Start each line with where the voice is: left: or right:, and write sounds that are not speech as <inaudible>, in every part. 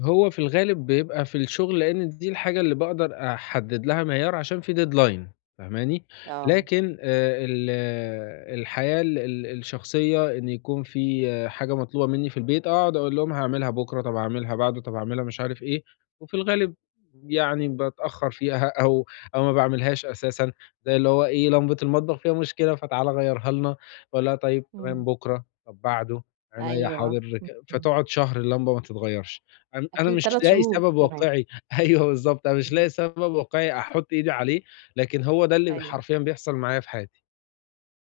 left: هو في الغالب بيبقى في الشغل، لإن دي الحاجة اللي باقدر أحدد لها معيار، عشان في deadline، فاهماني؟
right: آه.
left: لكن آآ ال الحياة ال ال الشخصية، إن يكون في حاجة مطلوبة منّي في البيت، اقعُد اقول لهم: "هاعملها بُكرة، طب هاعملها بعده، طب هاعملها" مش عارف إيه، وفي الغالب يعني باتأخر فيها أو أو ما باعملهاش أساسًا. زي اللي هو إيه، "لمبة المطبخ فيها مشكلة، فتعالَ غيّرها لنا." باقول لها: "طيب تمام
right: إمم.
left: بُكرة، طب بعده، عنيّا
right: أيوه،
left: حاضر." ك
right: امم.
left: فتقعُد شهر اللمبة ما تتغيّرش، أن أنا
right: أكيد
left: مش
right: 3
left: لاقي
right: شهور
left: سبب
right: كمان.
left: واقعي، أيوه بالضبط، أنا مش
right: امم.
left: لاقي سبب واقعي أحط إيدي عليه، لكن هو ده اللي ب
right: أيوه.
left: حرفيًا بيحصل معايا في حياتي.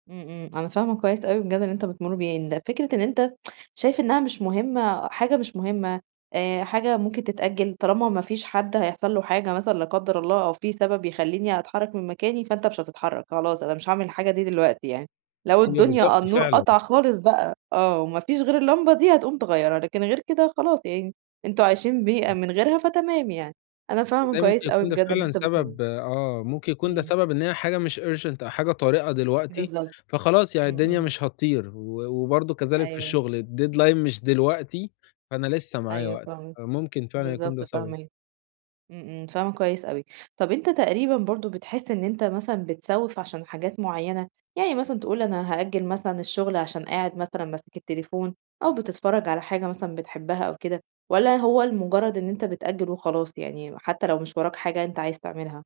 right: إمم إمم، أنا فاهمة كويس أوي بجد اللي أنت بتمُر بيه يعني، ده فكرة إن أنت <tsk> شايف إنها مش مهمة، حاجة مش مهمة، آآ حاجة ممكن تتأجل، طالما ما فيش حد هيحصل له حاجة مثلًا لا قدر الله أو في سبب يخلّيني أتحرّك من مكاني، فأنت مش هتتحرّك، خلاص، أنا مش هاعمل الحاجة دي دلوقتي يعني، لو
left: هي
right: الدنيا
left: بالضبط
right: النور
left: فعلًا.
right: قطع خالص بقى آه، وما فيش غير اللمبة دي، هتقوم تغيّرها، لكن غير كده خلاص يعني، أنتم عايشين بيها
left: <unintelligible>
right: من غيرها، فتمام يعني. أنا فاهمة
left: تصدقي ممكن
right: كويس أوي
left: يكون ده
right: بجد اللي
left: فعلًا
right: أنت بتقوله.
left: سبب آه، ممكن يكون ده
right: إمم.
left: سبب إن هي حاجة مش urgent أو حاجة طارقة دلوقتي،
right: بالضبط
left: فخلاص يعني
right: إمم،
left: الدنيا
right: إمم.
left: مش هتطير، و وبرضه كذلك في
right: أيوه.
left: الشغل، الdeadline مش دلوقتي، فأنا لسه معايا
right: أيوه
left: وقت.
right: فاهمة،
left: آآ ممكن فعلًا يكون ده
right: بالضبط،
left: سبب.
right: فاهماك، إمم، إمم فاهمة كويس أوي. طب أنت تقريبًا برضه بتحس إن أنت مثلًا بتسوّف عشان حاجات معيّنة؟ يعني مثلًا تقول أنا هأجل مثلًا الشغل عشان قاعد مثلًا ماسك التليفون أو بتتفرج على حاجة مثلًا بتحبها أو كده، والّا هو لمجرد إن أنت بتأجل وخلاص يعني، م حتى لو مش وراك حاجة أنت عايز تعملها؟